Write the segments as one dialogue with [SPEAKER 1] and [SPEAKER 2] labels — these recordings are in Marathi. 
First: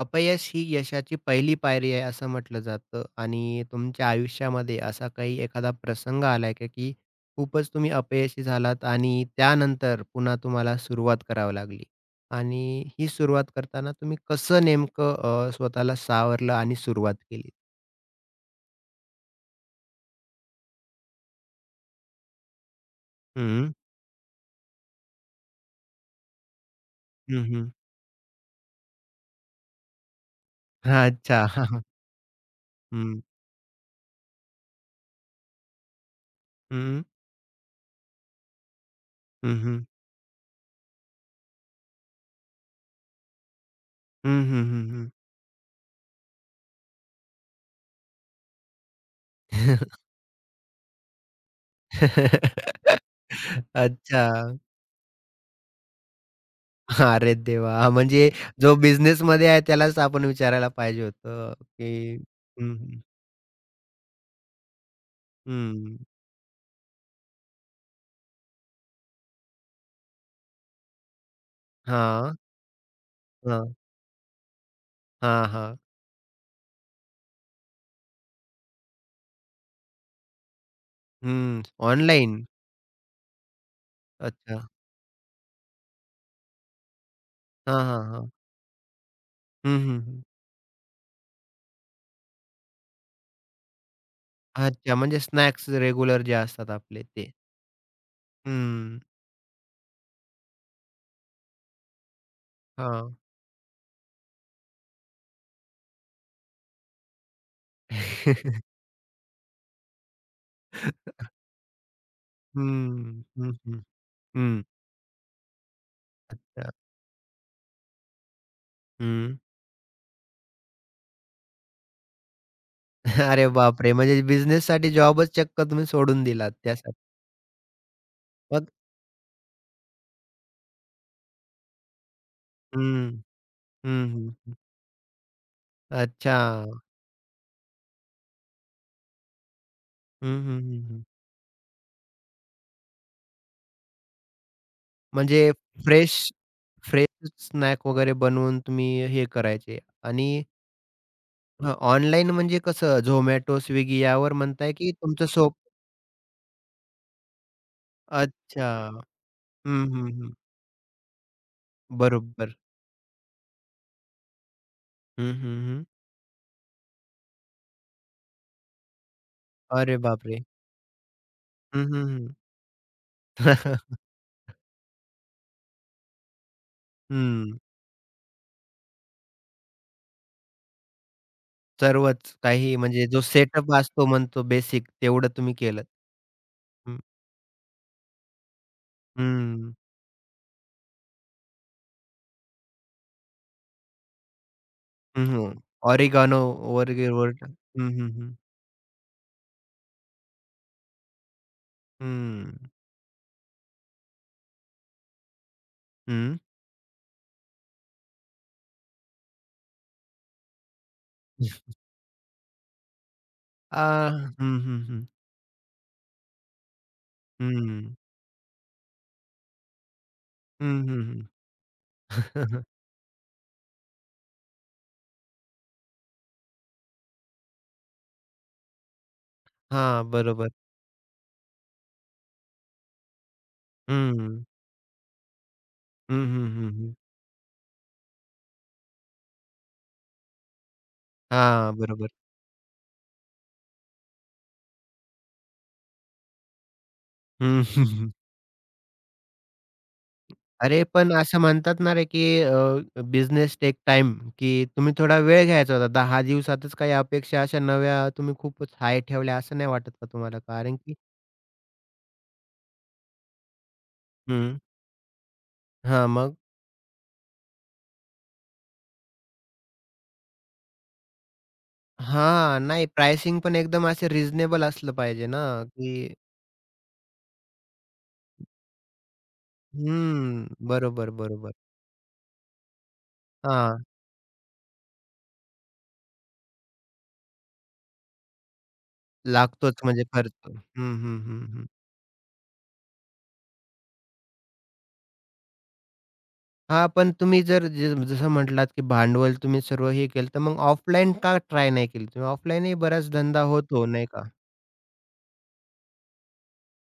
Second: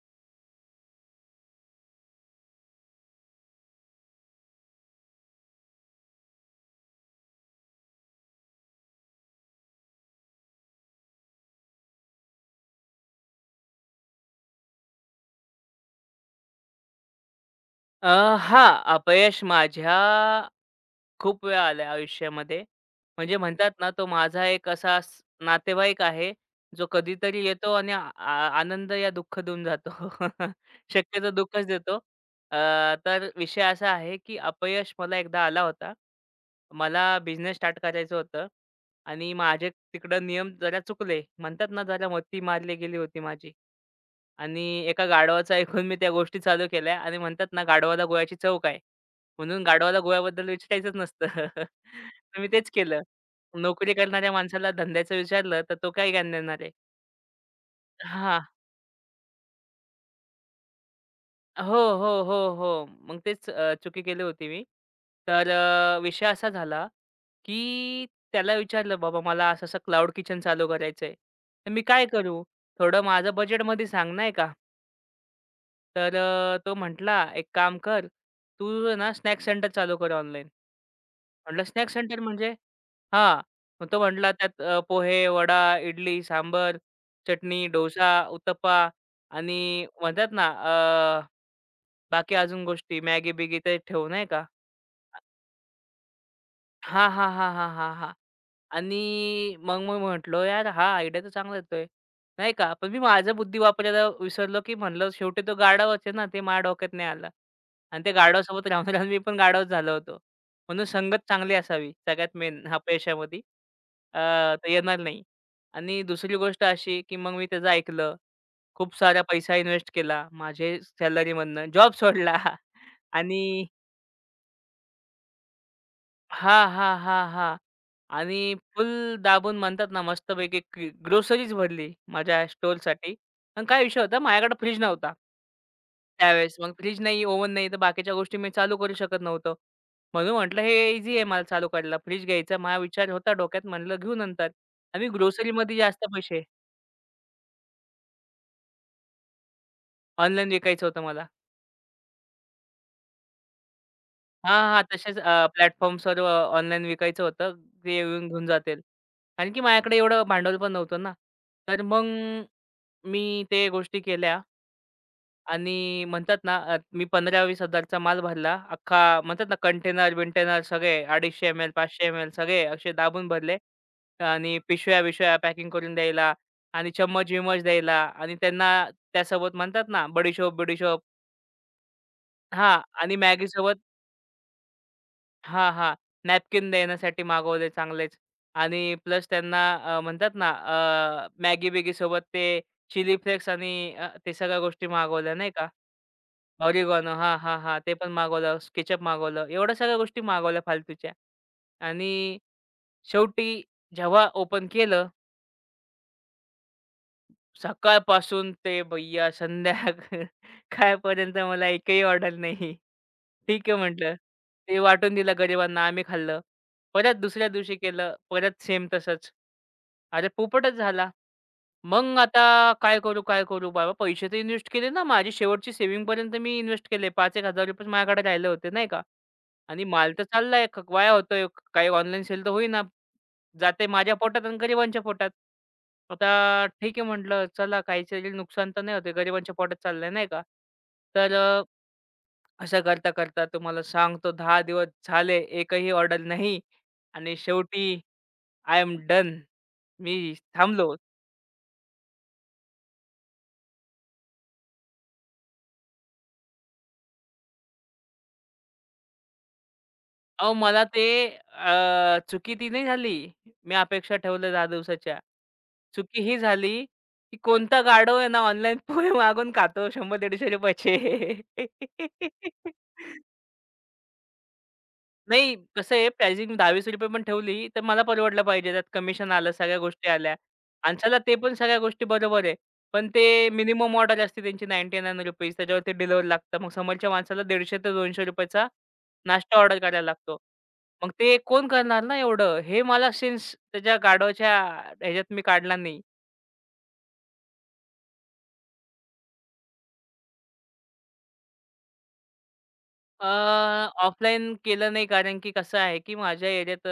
[SPEAKER 1] अपयश ही यशाची पहिली पायरी आहे असं म्हटलं जातं आणि तुमच्या आयुष्यामध्ये असा काही एखादा प्रसंग आलाय का की खूपच तुम्ही अपयशी झालात आणि त्यानंतर पुन्हा तुम्हाला सुरुवात करावी लागली आणि ही सुरुवात करताना तुम्ही कसं नेमकं स्वतःला सावरलं आणि सुरुवात केली?
[SPEAKER 2] अ, हां, अपयश माझ्या खूप वेळा आलंय आयुष्यामध्ये. म्हणजे
[SPEAKER 1] हं,
[SPEAKER 2] म्हणतात ना, तो माझा एक असा नातेवाईक आहे, जो कधीतरी
[SPEAKER 1] हं, हं.
[SPEAKER 2] येतो आणि आ आ- आनंद या दुःख देऊन जातो. शक्यतो दुःखच
[SPEAKER 1] अच्छा.
[SPEAKER 2] देतो. अ,
[SPEAKER 1] हं,
[SPEAKER 2] तर विषय असा आहे, की अपयश मला एकदा आला होता.
[SPEAKER 1] हं, हं,
[SPEAKER 2] मला बिझनेस स्टार्ट करायचं होतं आणि माझे
[SPEAKER 1] हं.
[SPEAKER 2] तिकडं नियम जरा चुकले. म्हणतात ना, जरा मती मारली गेली होती माझी.
[SPEAKER 1] हं,
[SPEAKER 2] आणि
[SPEAKER 1] हं, हं,
[SPEAKER 2] एका
[SPEAKER 1] हं.
[SPEAKER 2] गाढवाचं ऐकून मी त्या गोष्टी चालू केल्या आणि म्हणतात ना गाढवाला गोव्याची चव काय? म्हणून गाढवाला गोव्याबद्दल विचारायचंच नसतं. तर मी तेच केलं. नोकरी करणाऱ्या
[SPEAKER 1] अच्छा.
[SPEAKER 2] माणसाला धंद्याचं विचारलं तर तो काय ज्ञान देणार आहे?
[SPEAKER 1] अरे देवा! म्हणजे
[SPEAKER 2] हां.
[SPEAKER 1] जो बिझनेसमध्ये आहे त्यालाच आपण विचारायला पाहिजे होतं,
[SPEAKER 2] हो,
[SPEAKER 1] की
[SPEAKER 2] हो, हो,
[SPEAKER 1] हं,
[SPEAKER 2] हो.
[SPEAKER 1] हं.
[SPEAKER 2] मग तेच चुकी केली होती मी. तर
[SPEAKER 1] हं.
[SPEAKER 2] विषय असा झाला, की त्याला विचारलं, "बाबा मला असं-असं क्लाउड किचन चालू करायचंय. तर मी काय
[SPEAKER 1] हां,
[SPEAKER 2] करू? थोडं माझं
[SPEAKER 1] हां.
[SPEAKER 2] बजेटमध्ये सांग." नाही का?
[SPEAKER 1] हां, हां.
[SPEAKER 2] तर तो म्हटला, "एक काम कर, तू आहे ना स्नॅक्स सेंटर चालू कर ऑनलाईन."
[SPEAKER 1] हं.
[SPEAKER 2] म्हटलं, "स्नॅक्स सेंटर
[SPEAKER 1] ऑनलाईन.
[SPEAKER 2] म्हणजे?" हां. मग तो म्हटला,
[SPEAKER 1] अच्छा.
[SPEAKER 2] "त्यात पोहे, वडा, इडली, सांबर चटणी,
[SPEAKER 1] हां, हां,
[SPEAKER 2] डोसा,
[SPEAKER 1] हां.
[SPEAKER 2] उत्तप्पा आणि
[SPEAKER 1] हं, हं, हं.
[SPEAKER 2] म्हणतात ना बाकी अजून गोष्टी मॅगी-बिगी ते ठेवू, नाही का?"
[SPEAKER 1] अच्छा, म्हणजे स्नॅक्स रेग्युलर जे असतात आपले
[SPEAKER 2] हां, हां,
[SPEAKER 1] ते.
[SPEAKER 2] हां, हां, हां, हां.
[SPEAKER 1] हं.
[SPEAKER 2] आणि मग मी म्हटलो, "यार, हा आयडिया तर चांगला येतोय," नाही का. पण मी
[SPEAKER 1] हां.
[SPEAKER 2] माझा बुद्धी वापरायला विसरलो, की म्हणलं शेवटी तो गाढवच आहे ना, ते माझ्या डोक्यात नाही आलं. आणि त्या गाढवासोबत राहून, राहून मी पण गाढवच झालो होतो. म्हणून संगत चांगली असावी सगळ्यात मेन
[SPEAKER 1] हं.
[SPEAKER 2] अपयशामध्ये.
[SPEAKER 1] हं, हं.
[SPEAKER 2] अ,
[SPEAKER 1] हं.
[SPEAKER 2] तर येणार नाही. आणि दुसरी गोष्ट
[SPEAKER 1] अ,
[SPEAKER 2] अशी, की मग मी त्याचं ऐकलं. खूप सारा
[SPEAKER 1] हं.
[SPEAKER 2] पैसा इन्व्हेस्ट केला माझे सॅलरीमधनं. जॉब सोडला.
[SPEAKER 1] अरे
[SPEAKER 2] आणि
[SPEAKER 1] बापरे! म्हणजे बिझनेससाठी जॉबच चक्क तुम्ही सोडून दिलात
[SPEAKER 2] हां, हां,
[SPEAKER 1] त्यासाठी.
[SPEAKER 2] हां, हां. आणि
[SPEAKER 1] मग
[SPEAKER 2] फुल दाबून म्हणतात ना, मस्तपैकी ग्रोसरीज भरली माझ्या स्टोअरसाठी.
[SPEAKER 1] हं.
[SPEAKER 2] पण काय विषय
[SPEAKER 1] हं,
[SPEAKER 2] होता,
[SPEAKER 1] हं, हं.
[SPEAKER 2] माझ्याकडे फ्रिज नव्हता.
[SPEAKER 1] अच्छा.
[SPEAKER 2] त्यावेळेस मग फ्रिज नाही, ओव्हन नाही, तर बाकीच्या गोष्टी मी चालू करू शकत नव्हतो.
[SPEAKER 1] हं,
[SPEAKER 2] म्हणून
[SPEAKER 1] हं,
[SPEAKER 2] म्हटलं
[SPEAKER 1] हं,
[SPEAKER 2] हे
[SPEAKER 1] हं.
[SPEAKER 2] ईझी आहे मला चालू करायला. फ्रिज घ्यायचा माझा विचार होता डोक्यात, म्हटलं घेऊ नंतर. आणि
[SPEAKER 1] म्हणजे
[SPEAKER 2] ग्रोसरीमध्ये जास्त
[SPEAKER 1] फ्रेश
[SPEAKER 2] पैसे
[SPEAKER 1] फ्रेश स्नॅक वगैरे बनवून तुम्ही हे करायचे आणि
[SPEAKER 2] ऑनलाईन विकायचं होतं मला.
[SPEAKER 1] हं, ऑनलाईन म्हणजे कसं Zomato, Swiggy यावर
[SPEAKER 2] हां,
[SPEAKER 1] म्हणताय
[SPEAKER 2] हां.
[SPEAKER 1] की
[SPEAKER 2] तसेच
[SPEAKER 1] तुमचं सोप
[SPEAKER 2] प्लॅटफॉर्म्सवर ऑनलाईन विकायचं होतं. ते येऊन घेऊन
[SPEAKER 1] अच्छा.
[SPEAKER 2] जातील. कारण की
[SPEAKER 1] हं,
[SPEAKER 2] माझ्याकडे
[SPEAKER 1] हं,
[SPEAKER 2] एवढं
[SPEAKER 1] हं.
[SPEAKER 2] भांडवल पण नव्हतं ना. तर मग
[SPEAKER 1] बरोबर.
[SPEAKER 2] मी ते गोष्टी केल्या
[SPEAKER 1] हं, हं, हं.
[SPEAKER 2] आणि म्हणतात ना मी 15-20,000 चा माल भरला. अख्खा म्हणतात ना
[SPEAKER 1] अरे बापरे!
[SPEAKER 2] कंटेनर-बिंटेनर सगळे 250 एम एल,
[SPEAKER 1] हं,
[SPEAKER 2] 500
[SPEAKER 1] हं,
[SPEAKER 2] एम एल
[SPEAKER 1] हं.
[SPEAKER 2] सगळे असे दाबून भरले
[SPEAKER 1] हं.
[SPEAKER 2] आणि पिशव्या-बिशव्या पॅकिंग करून द्यायला आणि चम्मच-बिम्मच द्यायला आणि त्यांना त्यासोबत म्हणतात ना बडिशोप-बिडिशोप
[SPEAKER 1] सर्वच
[SPEAKER 2] हां
[SPEAKER 1] काही म्हणजे
[SPEAKER 2] आणि
[SPEAKER 1] जो सेटअप
[SPEAKER 2] मॅगीसोबत
[SPEAKER 1] असतो म्हणतो बेसिक तेवढं तुम्ही
[SPEAKER 2] हां,
[SPEAKER 1] केलंत.
[SPEAKER 2] हां. नॅपकिन
[SPEAKER 1] हं,
[SPEAKER 2] देण्यासाठी मागवले चांगलेच आणि प्लस त्यांना
[SPEAKER 1] हं.
[SPEAKER 2] म्हणतात ना मॅगी-बिगी सोबत ते चिली फ्लेक्स आणि ते सगळ्या गोष्टी
[SPEAKER 1] हं,
[SPEAKER 2] मागवल्या नाही
[SPEAKER 1] हं.
[SPEAKER 2] का.
[SPEAKER 1] Oregano
[SPEAKER 2] oregano. हां,
[SPEAKER 1] वगैरे.
[SPEAKER 2] हां, हां.
[SPEAKER 1] हं,
[SPEAKER 2] ते
[SPEAKER 1] हं,
[SPEAKER 2] पण
[SPEAKER 1] हं.
[SPEAKER 2] मागवलं, केचअप मागवलं. एवढ्या सगळ्या गोष्टी मागवल्या फालतूच्या आणि
[SPEAKER 1] हं.
[SPEAKER 2] शेवटी जेव्हा ओपन केलं,
[SPEAKER 1] हं.
[SPEAKER 2] सकाळपासून ते भैय्या संध्याकाळपर्यंत मला एकही ऑर्डर नाही. ठीक आहे
[SPEAKER 1] आ,
[SPEAKER 2] म्हटलं.
[SPEAKER 1] हं,
[SPEAKER 2] ते
[SPEAKER 1] हं, हं.
[SPEAKER 2] वाटून दिलं गरिबांना, आम्ही खाल्लं. परत दुसऱ्या दिवशी
[SPEAKER 1] हं.
[SPEAKER 2] केलं, परत सेम तसंच. अरे
[SPEAKER 1] हं,
[SPEAKER 2] पोपटच झाला.
[SPEAKER 1] हं, हं.
[SPEAKER 2] मग आता काय करू, काय करू बाबा? पैसे तर इन्व्हेस्ट केले ना. माझी शेवटची सेव्हिंगपर्यंत मी इन्व्हेस्ट केले. 5,000-1000 माझ्याकडे राहिले होते, नाही का? आणि
[SPEAKER 1] हां,
[SPEAKER 2] माल तर
[SPEAKER 1] बरोबर.
[SPEAKER 2] चाललाय, वाया होतोय. काही ऑनलाईन सेल तर होईना. जाते माझ्या
[SPEAKER 1] हं.
[SPEAKER 2] पोटात आणि गरिबांच्या पोटात.
[SPEAKER 1] हं, हं,
[SPEAKER 2] आता
[SPEAKER 1] हं, हं.
[SPEAKER 2] ठीक आहे म्हटलं, चला काहीतरी नुकसान तर नाही होतंय, गरिबांच्या पोटात चाललंय, नाही का? तर
[SPEAKER 1] हां, बरोबर.
[SPEAKER 2] असं करता-करता तुम्हाला सांगतो 10 दिवस झाले, एकही ऑर्डर नाही आणि
[SPEAKER 1] हं, हं,
[SPEAKER 2] शेवटी
[SPEAKER 1] हं.
[SPEAKER 2] I am done. मी
[SPEAKER 1] अरे,
[SPEAKER 2] थांबलो.
[SPEAKER 1] पण असं म्हणतात ना रे, की बिझनेस टेक टाइम की तुम्ही थोडा वेळ घ्यायचा होता. 10 दिवसातच काही अपेक्षा अशा नव्या तुम्ही खूपच हाय ठेवल्या असं नाही वाटत का तुम्हाला?
[SPEAKER 2] अहो,
[SPEAKER 1] कारण
[SPEAKER 2] मला
[SPEAKER 1] की
[SPEAKER 2] ते चुकी ती नाही झाली. मी अपेक्षा ठेवल्या
[SPEAKER 1] हं.
[SPEAKER 2] 10 दिवसाच्या.
[SPEAKER 1] हां,
[SPEAKER 2] चुकी
[SPEAKER 1] मग?
[SPEAKER 2] ही झाली, की कोणता गाढव आहे ना ऑनलाईन पोहे मागून खातो ₹100-150 चे.
[SPEAKER 1] हां, नाही प्राइसिंग पण एकदम असे रिझनेबल असलं पाहिजे ना,
[SPEAKER 2] नाही कसं
[SPEAKER 1] की
[SPEAKER 2] आहे प्राइसिंग ₹20 पण ठेवली, तर मला परवडलं पाहिजे. त्यात कमिशन आलं, सगळ्या गोष्टी आल्या.
[SPEAKER 1] हं.
[SPEAKER 2] आणि
[SPEAKER 1] बरोबर,
[SPEAKER 2] चला ते
[SPEAKER 1] बरोबर.
[SPEAKER 2] पण सगळ्या गोष्टी बरोबर आहे. पण ते
[SPEAKER 1] हां.
[SPEAKER 2] मिनिमम ऑर्डर असते त्यांची ₹99 त्याच्यावरती डिलिव्हरी लागतं. मग समोरच्या माणसाला ₹150 ते ₹200 चा नाश्ता ऑर्डर
[SPEAKER 1] लागतोच म्हणजे
[SPEAKER 2] करायला
[SPEAKER 1] खर्च.
[SPEAKER 2] लागतो.
[SPEAKER 1] हं,
[SPEAKER 2] मग
[SPEAKER 1] हं,
[SPEAKER 2] ते
[SPEAKER 1] हं,
[SPEAKER 2] कोण
[SPEAKER 1] हं.
[SPEAKER 2] करणार ना एवढं? हे मला सिन्स त्याच्या गाढवाच्या ह्याच्यात मी काढला नाही.
[SPEAKER 1] हां, पण तुम्ही जर जसं म्हटलात, की भांडवल तुम्ही सर्व हे केलं, तर मग ऑफलाईन का ट्राय नाही केली तुम्ही? ऑफलाईनही बराच धंदा होतो नाही का?
[SPEAKER 2] ऑफलाईन केलं नाही कारण की कसं आहे की माझ्या एरियात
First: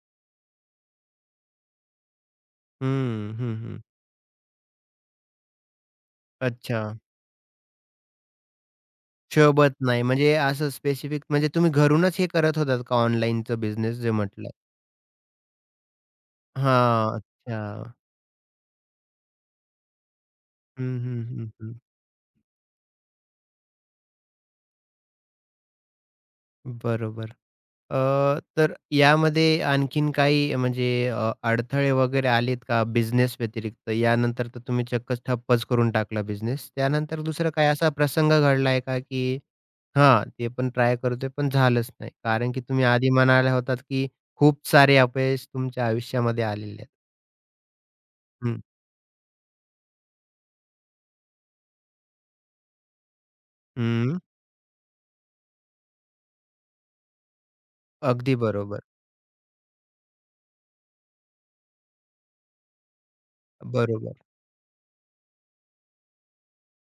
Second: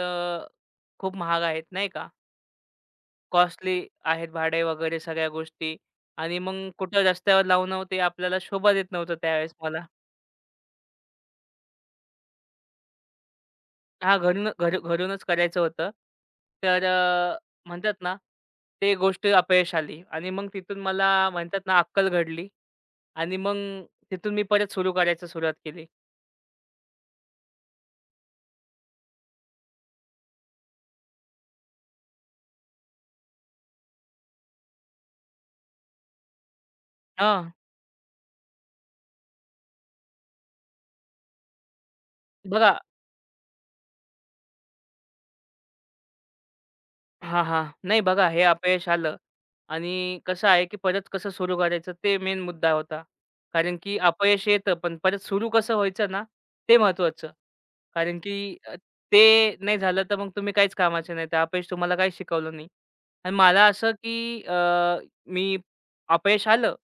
[SPEAKER 2] खूप महाग आहेत नाही का?
[SPEAKER 1] हं, हं,
[SPEAKER 2] कॉस्टली
[SPEAKER 1] हं.
[SPEAKER 2] आहेत भाडे वगैरे सगळ्या गोष्टी आणि मग
[SPEAKER 1] अच्छा.
[SPEAKER 2] कुठं रस्त्यावर लावणं ते आपल्याला शोभा देत नव्हतं त्यावेळेस
[SPEAKER 1] शोभत
[SPEAKER 2] मला.
[SPEAKER 1] नाही म्हणजे असं स्पेसिफिक म्हणजे तुम्ही घरूनच हे करत होतात का ऑनलाईनचं बिझनेस जे
[SPEAKER 2] हां, घरून
[SPEAKER 1] म्हटलं?
[SPEAKER 2] घर घरूनच करायचं होतं. तर
[SPEAKER 1] हां,
[SPEAKER 2] म्हणतात
[SPEAKER 1] अच्छा.
[SPEAKER 2] ना, ते गोष्ट अपयश आली आणि मग तिथून
[SPEAKER 1] हं,
[SPEAKER 2] मला
[SPEAKER 1] हं, हं,
[SPEAKER 2] म्हणतात
[SPEAKER 1] हं.
[SPEAKER 2] ना, अक्कल घडली आणि मग तिथून मी परत सुरू करायचं सुरुवात केली.
[SPEAKER 1] बरोबर. तर यामध्ये आणखीन काही म्हणजे अडथळे वगैरे आलेत का बिझनेस व्यतिरिक्त? यानंतर तर तुम्ही चक्कच ठप्पच करून टाकला बिझनेस. त्यानंतर दुसरा
[SPEAKER 2] हां,
[SPEAKER 1] काही असा प्रसंग घडलाय का, की हां, ते पण ट्राय करतोय पण झालंच नाही? कारण की
[SPEAKER 2] बघा
[SPEAKER 1] तुम्ही आधी म्हणाल्या होतात, की खूप सारे अपयश तुमच्या आयुष्यामध्ये आलेले आहेत.
[SPEAKER 2] हां, हां. नाही बघा हे
[SPEAKER 1] हं,
[SPEAKER 2] अपयश आलं आणि कसं आहे, की परत कसं सुरू करायचं ते मेन मुद्दा होता. कारण की
[SPEAKER 1] हं.
[SPEAKER 2] अपयश येतं, पण परत सुरू कसं व्हायचं ना, ते महत्त्वाचं. कारण की
[SPEAKER 1] अगदी बरोबर.
[SPEAKER 2] ते नाही झालं तर मग तुम्ही काहीच कामाचे नाही. ते अपयश तुम्हाला काही शिकवलं नाही. आणि मला असं,
[SPEAKER 1] बरोबर.
[SPEAKER 2] की अ, मी अपयश आलं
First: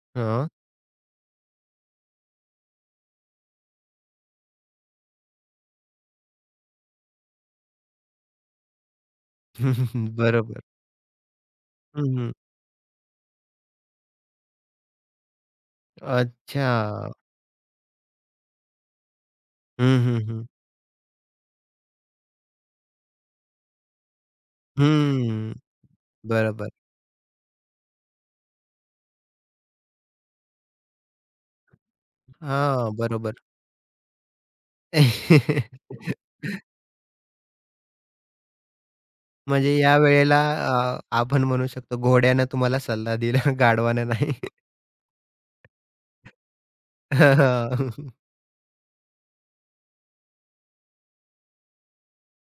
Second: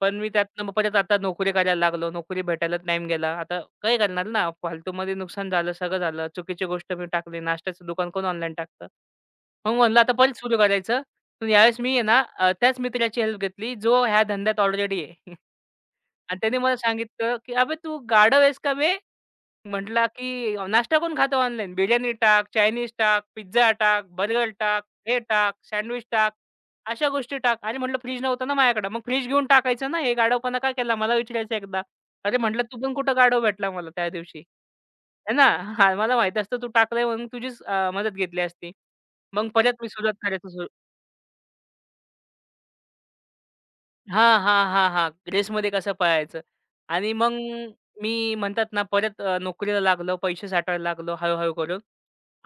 [SPEAKER 2] पण मी
[SPEAKER 1] हां.
[SPEAKER 2] त्यातनं मग परत आता नोकरी करायला लागलो. नोकरी भेटायला टाईम गेला. आता काय करणार ना, फालतूमध्ये नुकसान झालं, सगळं झालं. चुकीची गोष्ट मी टाकली. नाश्त्याचं दुकान कोण ऑनलाईन टाकतं? मग म्हणलं आता परत सुरू
[SPEAKER 1] बरोबर.
[SPEAKER 2] करायचं. पण यावेळेस मी आहे
[SPEAKER 1] हं,
[SPEAKER 2] ना
[SPEAKER 1] हं.
[SPEAKER 2] त्याच मित्राची हेल्प घेतली, जो ह्या धंद्यात ऑलरेडी आहे. आणि त्याने मला
[SPEAKER 1] अच्छा.
[SPEAKER 2] सांगितलं, की "अबे तू गाढव आहेस का बे?"
[SPEAKER 1] हं,
[SPEAKER 2] म्हटला,
[SPEAKER 1] हं, हं.
[SPEAKER 2] की नाश्ता कोण खातं ऑनलाईन? बिर्याणी टाक, चायनीज टाक, पिझ्झा टाक, बर्गर टाक, हे
[SPEAKER 1] हं.
[SPEAKER 2] टाक, सँडविच टाक,
[SPEAKER 1] बरोबर.
[SPEAKER 2] अशा गोष्टी टाक. अरे म्हटलं फ्रीज नव्हतं ना माझ्याकडं. मग फ्रिज घेऊन टाकायचं ना. हे गाढवपणा का केला? मला विचारायचं एकदा. अरे म्हटलं, तू
[SPEAKER 1] हां,
[SPEAKER 2] पण कुठं गाढव
[SPEAKER 1] बरोबर.
[SPEAKER 2] भेटला मला त्या दिवशी. आहे ना? हां, मला माहीत असतं तू टाकलंय म्हणून तुझीच मदत घेतली असती. मग
[SPEAKER 1] म्हणजे
[SPEAKER 2] परत मी
[SPEAKER 1] या
[SPEAKER 2] सुरुवात
[SPEAKER 1] वेळेला
[SPEAKER 2] करायचो
[SPEAKER 1] आपण म्हणू शकतो घोड्यानं तुम्हाला सल्ला दिला, गाढवानं नाही.
[SPEAKER 2] हां, हां, हां, हां. ग्रेसमध्ये कसं पळायचं आणि मग
[SPEAKER 1] हां, हां. हं.
[SPEAKER 2] मी म्हणतात ना परत नोकरीला लागलो, पैसे साठवायला लागलो हळू-हळू करून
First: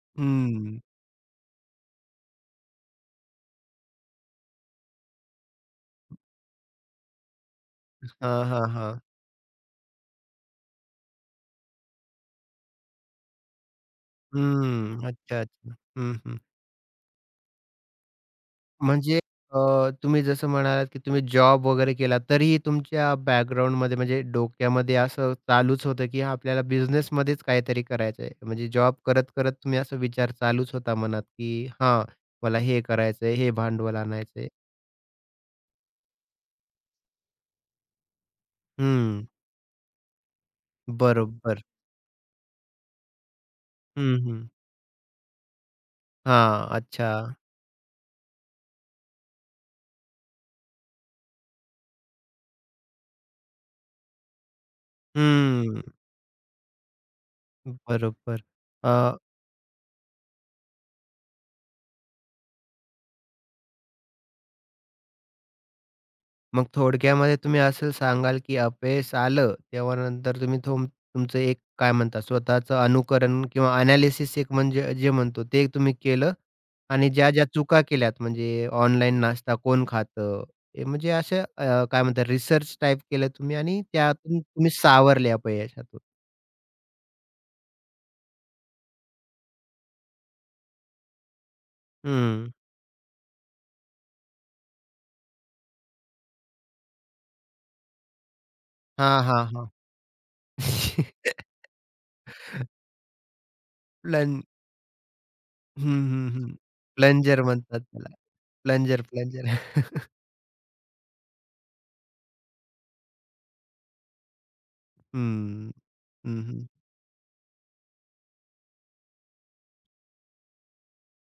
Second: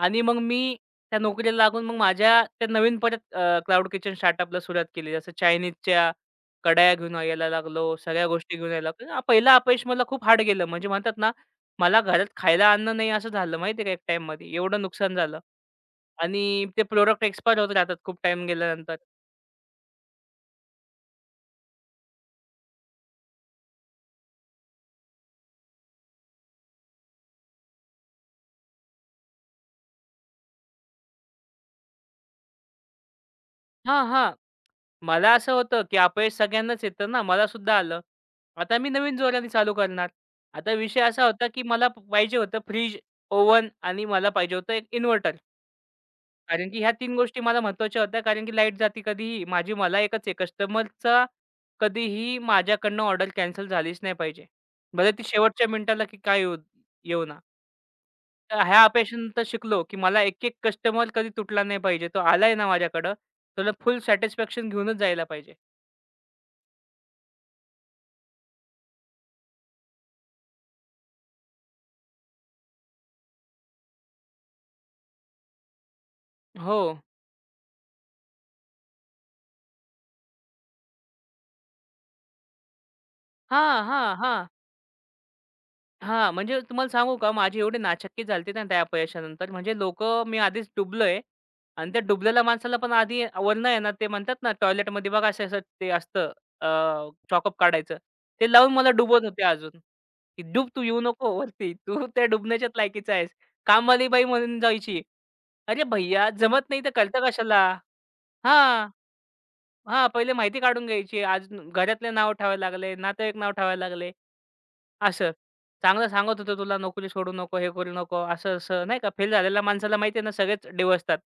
[SPEAKER 2] आणि मग मी
[SPEAKER 1] हम्म.
[SPEAKER 2] त्या नोकरीला लागून मग माझ्या त्या नवीन परत क्लाउड किचन स्टार्टअपला सुरुवात केली. जसं चायनीजच्या कढया घेऊन यायला लागलो, सगळ्या
[SPEAKER 1] हां,
[SPEAKER 2] गोष्टी
[SPEAKER 1] हां,
[SPEAKER 2] घेऊन यायला
[SPEAKER 1] हां.
[SPEAKER 2] लागलो. पहिलं अपयश मला खूप हार्ड गेलं. म्हणजे म्हणतात ना मला घरात खायला अन्न नाही असं झालं माहिती का एक टाईममध्ये. एवढं
[SPEAKER 1] हं.
[SPEAKER 2] नुकसान झालं
[SPEAKER 1] अच्छा, अच्छा. हं, हं.
[SPEAKER 2] आणि ते प्रॉडक्ट एक्सपायर होत राहतात खूप टाईम गेल्यानंतर.
[SPEAKER 1] म्हणजे अ, तुम्ही जसं म्हणालात, की तुम्ही जॉब वगैरे केला, तरीही तुमच्या बॅकग्राऊंडमध्ये म्हणजे डोक्यामध्ये असं चालूच होतं, की हा, आपल्याला बिझनेसमध्येच काहीतरी करायचं आहे. म्हणजे जॉब करत-करत तुम्ही असा विचार चालूच होता मनात, की हां, मला हे करायचंय, हे भांडवल
[SPEAKER 2] हां, हां.
[SPEAKER 1] आणायचंय.
[SPEAKER 2] मला असं होतं, की अपयश सगळ्यांनाच येतं ना, मला सुद्धा आलं. आता मी नवीन
[SPEAKER 1] हं,
[SPEAKER 2] जोराने चालू करणार. आता विषय असा होता,
[SPEAKER 1] बरोबर.
[SPEAKER 2] की मला पाहिजे होतं फ्रिज, ओव्हन आणि
[SPEAKER 1] हं,
[SPEAKER 2] मला
[SPEAKER 1] हं.
[SPEAKER 2] पाहिजे होतं एक इन्व्हर्टर.
[SPEAKER 1] हां,
[SPEAKER 2] कारण की ह्या
[SPEAKER 1] अच्छा.
[SPEAKER 2] 3 गोष्टी मला महत्त्वाच्या होत्या. कारण की लाईट जाती कधीही. माझी मला एकच आहे, कस्टमरचा कधीही माझ्याकडनं ऑर्डर कॅन्सल झालीच नाही पाहिजे. भले ती शेवटच्या
[SPEAKER 1] हं,
[SPEAKER 2] मिनिटाला की काय येऊ येऊ ना.
[SPEAKER 1] बरोबर.
[SPEAKER 2] तर ह्या
[SPEAKER 1] अ,
[SPEAKER 2] अपयशानंतर शिकलो, की मला एक-एक कस्टमर कधी तुटला नाही पाहिजे. तो आलाय ना माझ्याकडं, त्याला फुल सॅटिस्फॅक्शन घेऊनच जायला पाहिजे.
[SPEAKER 1] मग थोडक्यामध्ये तुम्ही असं सांगाल, की अपयश आलं, तेव्हा नंतर तुम्ही तुमचं एक काय म्हणता स्वतःचं अनुकरण किंवा एनालिसिस एक म्हणजे जे म्हणतो ते तुम्ही केलं
[SPEAKER 2] हो.
[SPEAKER 1] आणि ज्या-ज्या चुका केल्यात म्हणजे ऑनलाईन नाश्ता कोण खातं? हे म्हणजे अशा काय म्हणतात रिसर्च टाइप केलं तुम्ही आणि
[SPEAKER 2] हां, हां,
[SPEAKER 1] त्यातून
[SPEAKER 2] हां.
[SPEAKER 1] तुम्ही सावरले अपयशातून.
[SPEAKER 2] हां, म्हणजे तुम्हाला सांगू का माझी एवढी नाचक्की झाली ना त्या अपयशानंतर म्हणजे लोक मी आधीच डुबलोय आणि त्या डुबलेल्या
[SPEAKER 1] हं.
[SPEAKER 2] माणसाला पण आधी वरनं आहे ना ते म्हणतात ना टॉयलेटमध्ये बघा असं असं ते असतं अ, चॉकअप काढायचं. ते लावून मला
[SPEAKER 1] हां,
[SPEAKER 2] डुबवत होते
[SPEAKER 1] हां, हां.
[SPEAKER 2] अजून, की "डूब तू येऊ नको वरती. तू त्या डुबण्याच्याच लायकीचा आहेस." कामवाली बाई
[SPEAKER 1] प्लन
[SPEAKER 2] म्हणून जायची. "अरे
[SPEAKER 1] हं,
[SPEAKER 2] भैय्या
[SPEAKER 1] हं, हं.
[SPEAKER 2] जमत नाही तर करता
[SPEAKER 1] प्लंजर
[SPEAKER 2] कशाला?"
[SPEAKER 1] म्हणतात त्याला.
[SPEAKER 2] हां,
[SPEAKER 1] प्लंजर, प्लंजर.
[SPEAKER 2] हां. पहिले माहिती काढून घ्यायची. आज घरातले नाव ठेवायला लागले, नातेवाईक नाव ठेवायला लागले. असं.
[SPEAKER 1] हं,
[SPEAKER 2] चांगलं सांगत
[SPEAKER 1] हं,
[SPEAKER 2] होतो
[SPEAKER 1] हं.
[SPEAKER 2] तुला नोकरी सोडू नको, हे करू नको, असं-असं नाही का. फेल झालेल्या माणसाला माहिती आहे ना सगळेच डिवचतात.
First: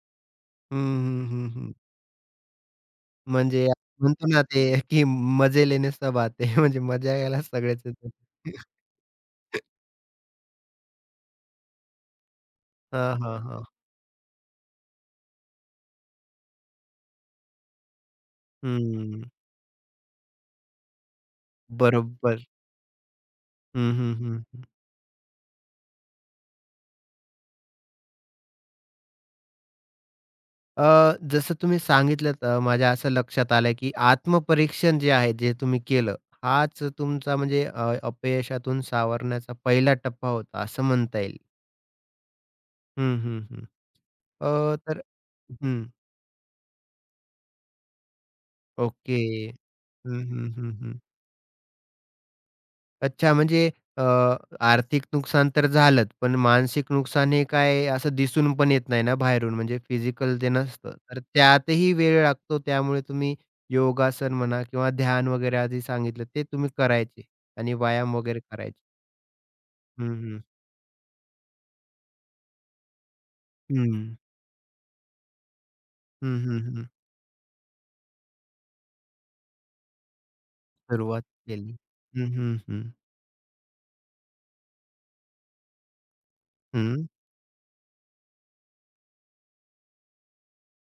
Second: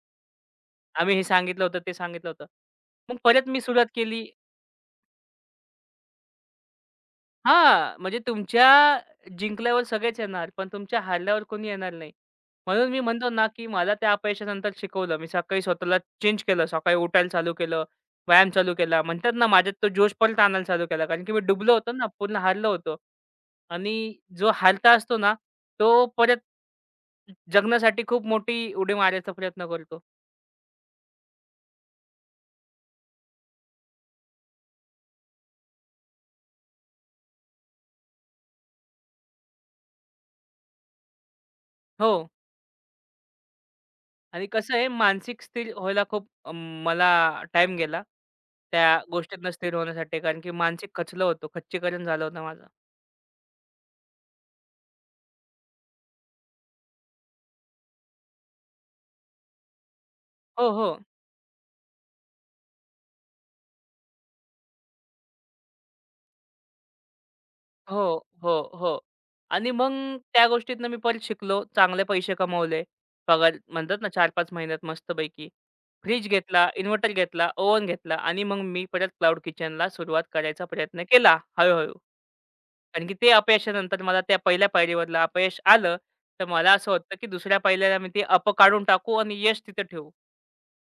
[SPEAKER 1] हं,
[SPEAKER 2] आम्ही हे
[SPEAKER 1] हं, हं,
[SPEAKER 2] सांगितलं
[SPEAKER 1] हं.
[SPEAKER 2] होतं, ते सांगितलं होतं. मग परत मी
[SPEAKER 1] म्हणजे
[SPEAKER 2] सुरुवात केली
[SPEAKER 1] म्हणतो ना ते की मजे लेने सब आते म्हणजे मजा यायला सगळेच
[SPEAKER 2] हां,
[SPEAKER 1] येतात.
[SPEAKER 2] म्हणजे तुमच्या जिंकल्यावर सगळेच येणार, पण तुमच्या हारल्यावर कोणी येणार नाही. म्हणून मी
[SPEAKER 1] हां,
[SPEAKER 2] म्हणतो
[SPEAKER 1] हां,
[SPEAKER 2] ना,
[SPEAKER 1] हां.
[SPEAKER 2] की मला त्या अपयशानंतर शिकवलं. मी सकाळी स्वतःला चेंज केलं. सकाळी उठायला चालू केलं, व्यायाम चालू केला.
[SPEAKER 1] हं.
[SPEAKER 2] म्हणतात ना, माझ्यात तो जोश परत आणायला चालू केला. कारण की मी डुबलो होतो ना, पूर्ण
[SPEAKER 1] बरोबर.
[SPEAKER 2] हारलो होतो.
[SPEAKER 1] हं,
[SPEAKER 2] आणि
[SPEAKER 1] हं, हं,
[SPEAKER 2] जो
[SPEAKER 1] हं.
[SPEAKER 2] हारता असतो ना, तो परत जगण्यासाठी खूप मोठी उडी मारायचा प्रयत्न करतो.
[SPEAKER 1] जसं तुम्ही सांगितलत माझ्या असं लक्षात आलं की आत्मपरीक्षण जे आहे, जे तुम्ही केलं, हाच तुमचा म्हणजे अपयशातून सावरण्याचा पहिला टप्पा होता असं म्हणता येईल.
[SPEAKER 2] हो.
[SPEAKER 1] हं, हं, हं.
[SPEAKER 2] आणि कसं आहे
[SPEAKER 1] तर
[SPEAKER 2] मानसिक स्थिर
[SPEAKER 1] हं.
[SPEAKER 2] व्हायला खूप मला टाईम गेला. त्या
[SPEAKER 1] ओके.
[SPEAKER 2] गोष्टीतनं स्थिर होण्यासाठी
[SPEAKER 1] हं,
[SPEAKER 2] कारण की
[SPEAKER 1] हं, हं,
[SPEAKER 2] मानसिक
[SPEAKER 1] हं.
[SPEAKER 2] खचलो होतो. खच्चीकरण झालं होतं माझं.
[SPEAKER 1] अच्छा म्हणजे अ, आर्थिक नुकसान तर झालंच, पण मानसिक नुकसान हे काय असं दिसून पण येत नाही ना बाहेरून, म्हणजे फिजिकल ते
[SPEAKER 2] हो, हो.
[SPEAKER 1] नसतं. तर त्यातही वेळ लागतो, त्यामुळे तुम्ही योगासन म्हणा किंवा ध्यान वगैरे आधी सांगितलं, ते तुम्ही करायचे आणि व्यायाम
[SPEAKER 2] हो,
[SPEAKER 1] वगैरे
[SPEAKER 2] हो,
[SPEAKER 1] करायचे.
[SPEAKER 2] हो. आणि मग
[SPEAKER 1] हं, हं.
[SPEAKER 2] त्या गोष्टीतनं मी परत शिकलो. चांगले पैसे कमवले. पगार म्हणतात
[SPEAKER 1] हं.
[SPEAKER 2] ना 4-5 महिन्यात मस्तपैकी. फ्रिज
[SPEAKER 1] हं, हं,
[SPEAKER 2] घेतला,
[SPEAKER 1] हं.
[SPEAKER 2] इन्व्हर्टर घेतला, ओव्हन घेतला आणि मग मी परत क्लाउड किचनला सुरुवात करायचा प्रयत्न
[SPEAKER 1] सुरुवात
[SPEAKER 2] केला
[SPEAKER 1] केली.
[SPEAKER 2] हळू
[SPEAKER 1] हं, हं, हं.
[SPEAKER 2] कारण की ते अपयशानंतर मला त्या पहिल्या पायरीवरलं अपयश आलं, तर मला असं
[SPEAKER 1] हं.
[SPEAKER 2] होतं, की दुसऱ्या पायरीला मी ते अप काढून टाकू आणि यश तिथं ठेवू.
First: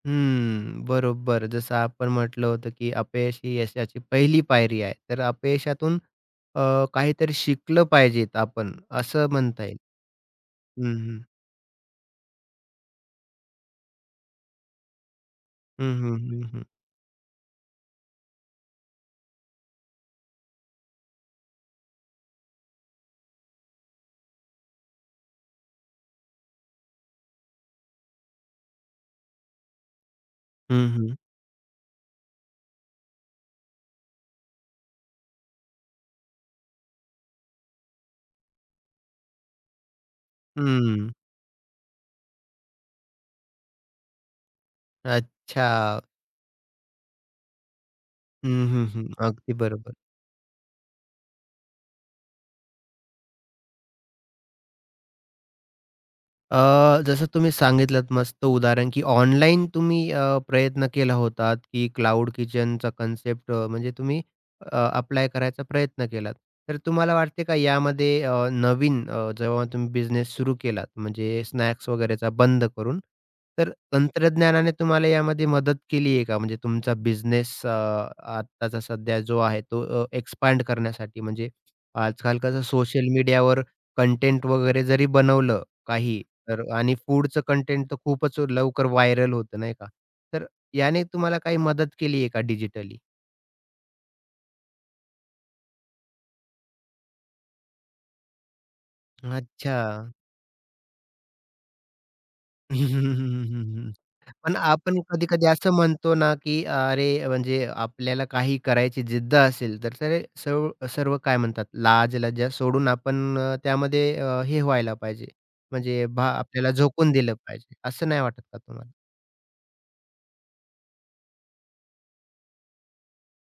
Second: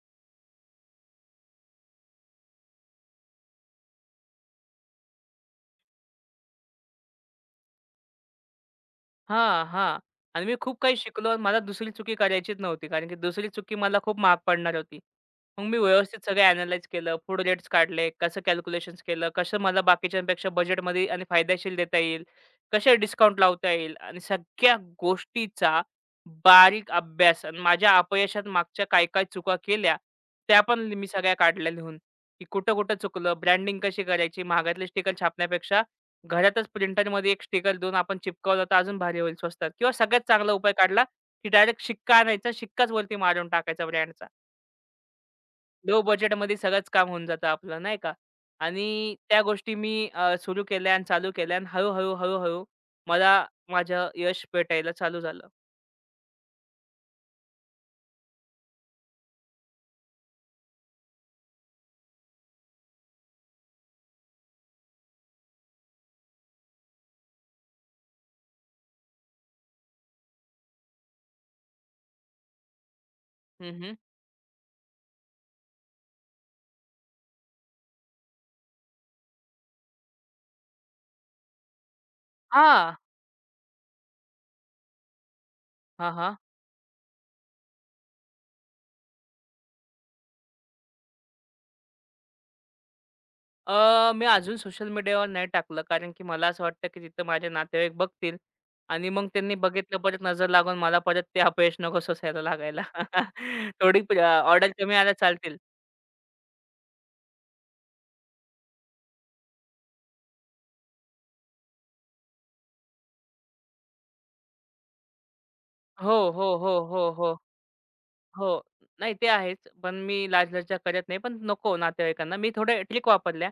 [SPEAKER 1] हं. बरोबर. जसं आपण म्हटलं होतं, की अपयश ही यशाची पहिली पायरी आहे. तर अपयशातून काहीतरी शिकलं पाहिजेत आपण असं म्हणता
[SPEAKER 2] हां,
[SPEAKER 1] येईल.
[SPEAKER 2] हां. आणि मी खूप काही
[SPEAKER 1] हं, हं.
[SPEAKER 2] शिकलो आणि मला दुसरी चुकी करायचीच नव्हती. कारण की दुसरी चुकी मला खूप महाग पडणार होती. मग मी
[SPEAKER 1] हं, हं,
[SPEAKER 2] व्यवस्थित सगळं
[SPEAKER 1] हं, हं.
[SPEAKER 2] ॲनलाईज केलं, फूड रेट्स काढले, कसं कॅल्क्युलेशन्स केलं, कसं मला बाकीच्यांपेक्षा बजेटमध्ये आणि फायदेशीर देता येईल, कसे डिस्काउंट लावता येईल आणि सगळ्या गोष्टीचा बारीक अभ्यास आणि माझ्या अपयशात मागच्या काय, काय चुका केल्या, त्या पण
[SPEAKER 1] हं,
[SPEAKER 2] मी
[SPEAKER 1] हं.
[SPEAKER 2] सगळ्या काढल्या लिहून, की कुठं-कुठं चुकलं, ब्रँडिंग कशी करायची, महागातले स्टिकर छापण्यापेक्षा घरातच प्रिंटरमध्ये एक स्टिकर देऊन आपण चिपकवलं तर अजून भारी होईल स्वस्तात किंवा सगळ्यात चांगला उपाय काढला,
[SPEAKER 1] हं.
[SPEAKER 2] की डायरेक्ट शिक्का आणायचा, शिक्काच वरती मारून टाकायचा ब्रँडचा. लो
[SPEAKER 1] अच्छा.
[SPEAKER 2] बजेटमध्ये सगळंच काम होऊन जातं आपलं नाही का?
[SPEAKER 1] हं, हं, हं.
[SPEAKER 2] आणि त्या
[SPEAKER 1] अगदी
[SPEAKER 2] गोष्टी
[SPEAKER 1] बरोबर.
[SPEAKER 2] मी सुरू केल्या आणि चालू केल्या आणि हळू-हळू, हळूहळू मला माझं यश भेटायला चालू झालं.
[SPEAKER 1] अ, जसं तुम्ही सांगितलंत मस्त उदाहरण, की ऑनलाईन तुम्ही प्रयत्न केला होतात, की क्लाउड किचनचा कन्सेप्ट म्हणजे तुम्ही अप्लाय करायचा प्रयत्न केलात. तर तुम्हाला वाटते का यामध्ये नवीन जेव्हा तुम्ही बिझनेस सुरू केलात, म्हणजे स्नॅक्स वगैरेचा बंद करून, तर
[SPEAKER 2] हं, हं.
[SPEAKER 1] तंत्रज्ञानाने तुम्हाला यामध्ये मदत केली आहे का? म्हणजे तुमचा बिझनेस आत्ताचा सध्या जो आहे तो एक्सपांड करण्यासाठी म्हणजे आजकाल कसं
[SPEAKER 2] हां.
[SPEAKER 1] सोशल मीडियावर कंटेंट वगैरे जरी बनवलं काही,
[SPEAKER 2] हां,
[SPEAKER 1] तर आणि फूडचं कंटेंट तर खूपच लवकर व्हायरल होतं नाही का? तर याने तुम्हाला काही मदत केली आहे का डिजिटली?
[SPEAKER 2] मी अजून सोशल मीडियावर नाही टाकलं. कारण की मला असं वाटतं, की तिथं माझे नातेवाईक बघतील आणि मग त्यांनी
[SPEAKER 1] अच्छा.
[SPEAKER 2] बघितलं परत नजर लागून मला परत ते अपयश नको सोसायला
[SPEAKER 1] हं,
[SPEAKER 2] लागायला.
[SPEAKER 1] हं, हं, हं, हं.
[SPEAKER 2] थोडी प
[SPEAKER 1] पण
[SPEAKER 2] ऑर्डर कमी
[SPEAKER 1] आपण
[SPEAKER 2] आल्या
[SPEAKER 1] कधी-कधी
[SPEAKER 2] चालतील.
[SPEAKER 1] असं म्हणतो ना, की अरे, म्हणजे आपल्याला काही करायची जिद्द असेल, तर ते सर्व सर्व काय म्हणतात, लाज-लज्जा सोडून आपण त्यामध्ये हे व्हायला पाहिजे, म्हणजे
[SPEAKER 2] हो, हो,
[SPEAKER 1] आपल्याला
[SPEAKER 2] हो, हो,
[SPEAKER 1] झोकून दिलं
[SPEAKER 2] हो,
[SPEAKER 1] पाहिजे. असं नाही वाटत का
[SPEAKER 2] हो.
[SPEAKER 1] तुम्हाला?
[SPEAKER 2] नाही ते आहेच. पण मी लाजलज्जा करत नाही. पण नको नातेवाईकांना. मी थोड्या ट्रिक वापरल्या.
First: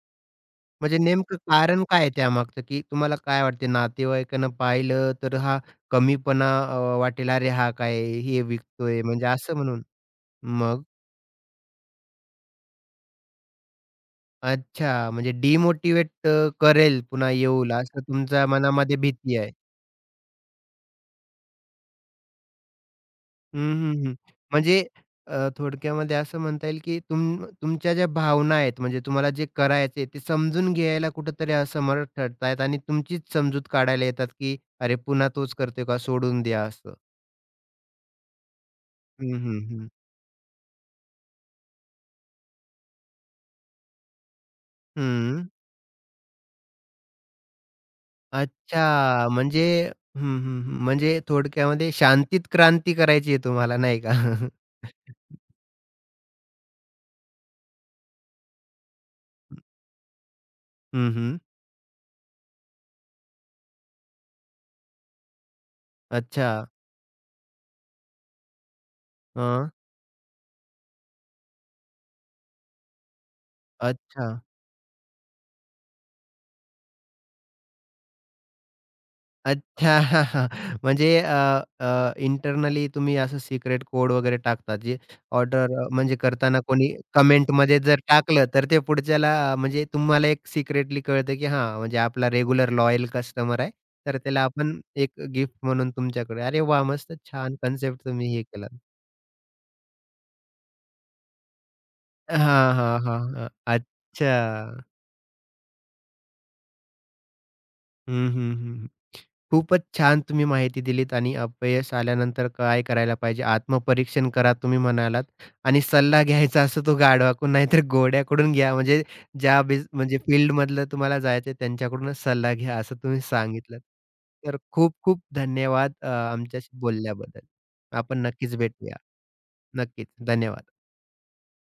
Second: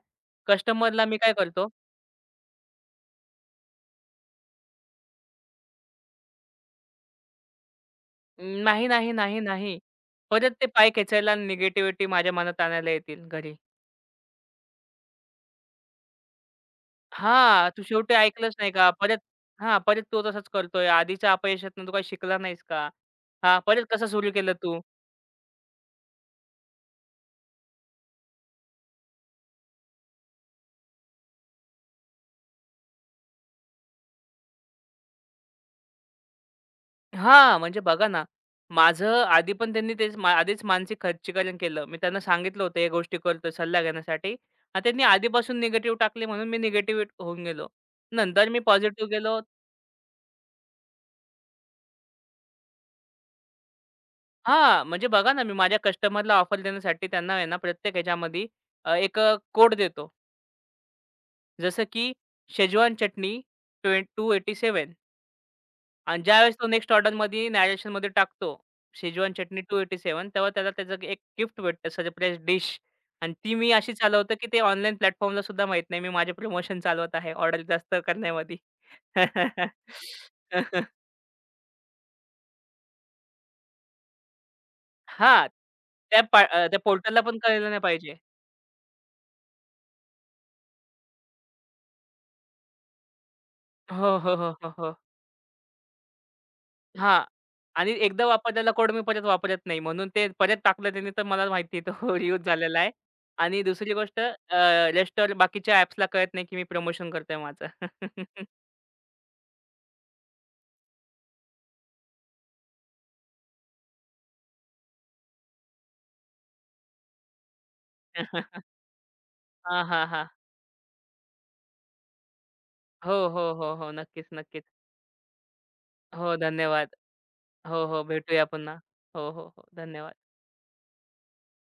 [SPEAKER 1] म्हणजे
[SPEAKER 2] कस्टमरला मी काय
[SPEAKER 1] नेमकं
[SPEAKER 2] करतो,
[SPEAKER 1] कारण काय आहे त्यामागचं, की तुम्हाला काय वाटते नातेवाईकांना पाहिलं तर हा कमीपणा वाटेल, "अरे हा काय हे
[SPEAKER 2] "नाही,
[SPEAKER 1] विकतोय,"
[SPEAKER 2] नाही,
[SPEAKER 1] म्हणजे
[SPEAKER 2] नाही,
[SPEAKER 1] असं
[SPEAKER 2] नाही."
[SPEAKER 1] म्हणून.
[SPEAKER 2] परत ते
[SPEAKER 1] मग?
[SPEAKER 2] पाय खेचायला निगेटिव्हिटी माझ्या मनात आणायला येतील घरी.
[SPEAKER 1] अच्छा, म्हणजे डिमोटिव्हेट करेल पुन्हा
[SPEAKER 2] हां,
[SPEAKER 1] येऊल
[SPEAKER 2] तू
[SPEAKER 1] असं
[SPEAKER 2] शेवटी
[SPEAKER 1] तुमच्या
[SPEAKER 2] ऐकलंच नाही का?
[SPEAKER 1] मनामध्ये
[SPEAKER 2] परत
[SPEAKER 1] भीती आहे.
[SPEAKER 2] हां, परत तो तसंच करतोय. आधीच्या अपयशातून तू काही शिकला नाहीस का? हां,
[SPEAKER 1] हं,
[SPEAKER 2] परत
[SPEAKER 1] हं,
[SPEAKER 2] कसं
[SPEAKER 1] हं.
[SPEAKER 2] सुरू केलं तू?
[SPEAKER 1] म्हणजे थोडक्यामध्ये असं म्हणता येईल, की तुमच्या ज्या भावना आहेत म्हणजे तुम्हाला जे करायचंय ते समजून घ्यायला कुठेतरी असमर्थ ठरतायत आणि तुमचीच समजूत काढायला येतात, की "अरे पुन्हा तोच करतोय का? सोडून द्या." असं.
[SPEAKER 2] हां, म्हणजे बघा ना, माझं
[SPEAKER 1] हं,
[SPEAKER 2] आधी
[SPEAKER 1] हं,
[SPEAKER 2] पण
[SPEAKER 1] हं.
[SPEAKER 2] त्यांनी तेच आधीच मानसिक खच्चीकरण केलं. मी त्यांना सांगितलं होतं, या गोष्टी करतोय सल्ला घेण्यासाठी आणि त्यांनी
[SPEAKER 1] हं.
[SPEAKER 2] आधीपासून निगेटिव्ह टाकले म्हणून मी निगेटिव्ह होऊन गेलो. नंतर मी पॉझिटिव्ह
[SPEAKER 1] अच्छा.
[SPEAKER 2] गेलो
[SPEAKER 1] म्हणजे हं, हं, हं. म्हणजे थोडक्यामध्ये शांतीत क्रांती करायची आहे तुम्हाला नाही का?
[SPEAKER 2] हां, म्हणजे बघा ना, मी माझ्या कस्टमरला ऑफर देण्यासाठी त्यांना आहे ना, प्रत्येक ह्याच्यामध्ये एक कोड देतो.
[SPEAKER 1] हं, हं.
[SPEAKER 2] जसं की शेजवान चटणी 287 आणि
[SPEAKER 1] अच्छा.
[SPEAKER 2] ज्यावेळेस तो नेक्स्ट ऑर्डरमध्ये नॅरेशनमध्ये टाकतो, शेजवान चटणी
[SPEAKER 1] हं.
[SPEAKER 2] 287 तेव्हा त्याला त्याचं एक गिफ्ट भेटतं सरप्राईज डिश आणि ती मी अशी
[SPEAKER 1] अच्छा.
[SPEAKER 2] चालवतो, की ते ऑनलाईन प्लॅटफॉर्मला सुद्धा माहीत नाही. मी माझे प्रमोशन चालवत आहे ऑर्डर जास्त करण्यामध्ये.
[SPEAKER 1] अच्छा. म्हणजे अ, अ, इंटरनली तुम्ही असं सिक्रेट कोड वगैरे टाकता जे
[SPEAKER 2] हां.
[SPEAKER 1] ऑर्डर म्हणजे करताना
[SPEAKER 2] त्या
[SPEAKER 1] कोणी
[SPEAKER 2] पोर्टलला पण कळलं नाही
[SPEAKER 1] कमेंटमध्ये जर
[SPEAKER 2] पाहिजे.
[SPEAKER 1] टाकलं तर ते पुढच्याला म्हणजे तुम्हाला एक सिक्रेटली कळतं, की हां, म्हणजे आपला रेग्युलर लॉयल कस्टमर आहे.
[SPEAKER 2] हो,
[SPEAKER 1] तर
[SPEAKER 2] हो,
[SPEAKER 1] त्याला
[SPEAKER 2] हो, हो,
[SPEAKER 1] आपण
[SPEAKER 2] हो.
[SPEAKER 1] एक गिफ्ट म्हणून तुमच्याकडे. अरे वाह! मस्त
[SPEAKER 2] हां.
[SPEAKER 1] छान
[SPEAKER 2] आणि
[SPEAKER 1] कन्सेप्ट
[SPEAKER 2] एकदा
[SPEAKER 1] तुम्ही हे
[SPEAKER 2] वापरलेला
[SPEAKER 1] केलात.
[SPEAKER 2] कोड मी परत वापरत नाही. म्हणून ते परत टाकलं त्याने तर मला माहिती आहे तो रियूज
[SPEAKER 1] हां,
[SPEAKER 2] झालेला आहे.
[SPEAKER 1] हां, हां, हां.
[SPEAKER 2] आणि दुसरी गोष्ट अ,
[SPEAKER 1] अच्छा.
[SPEAKER 2] रेस्टॉर बाकीच्या ॲप्सला कळत नाही, की मी प्रमोशन करतोय माझं.
[SPEAKER 1] हं, हं, हं. खूपच छान तुम्ही माहिती दिलीत आणि अपयश आल्यानंतर काय करायला पाहिजे, आत्मपरीक्षण करा तुम्ही म्हणालात आणि सल्ला घ्यायचा असतो तो गाढवाकडून नाहीतर घोड्याकडून घ्या. म्हणजे ज्या बिझ
[SPEAKER 2] हां, हां,
[SPEAKER 1] म्हणजे
[SPEAKER 2] हां.
[SPEAKER 1] फील्डमधलं तुम्हाला जायचं आहे त्यांच्याकडूनच सल्ला घ्या असं
[SPEAKER 2] हो,
[SPEAKER 1] तुम्ही
[SPEAKER 2] हो, हो,
[SPEAKER 1] सांगितलंत.
[SPEAKER 2] हो. नक्कीच,
[SPEAKER 1] तर
[SPEAKER 2] नक्कीच.
[SPEAKER 1] खूप-खूप धन्यवाद
[SPEAKER 2] हो,
[SPEAKER 1] आमच्याशी
[SPEAKER 2] धन्यवाद.
[SPEAKER 1] बोलल्याबद्दल.
[SPEAKER 2] हो, हो.
[SPEAKER 1] आपण
[SPEAKER 2] भेटूया
[SPEAKER 1] नक्कीच
[SPEAKER 2] पुन्हा.
[SPEAKER 1] भेटूया.
[SPEAKER 2] हो, हो, हो.
[SPEAKER 1] नक्कीच.
[SPEAKER 2] धन्यवाद.
[SPEAKER 1] धन्यवाद.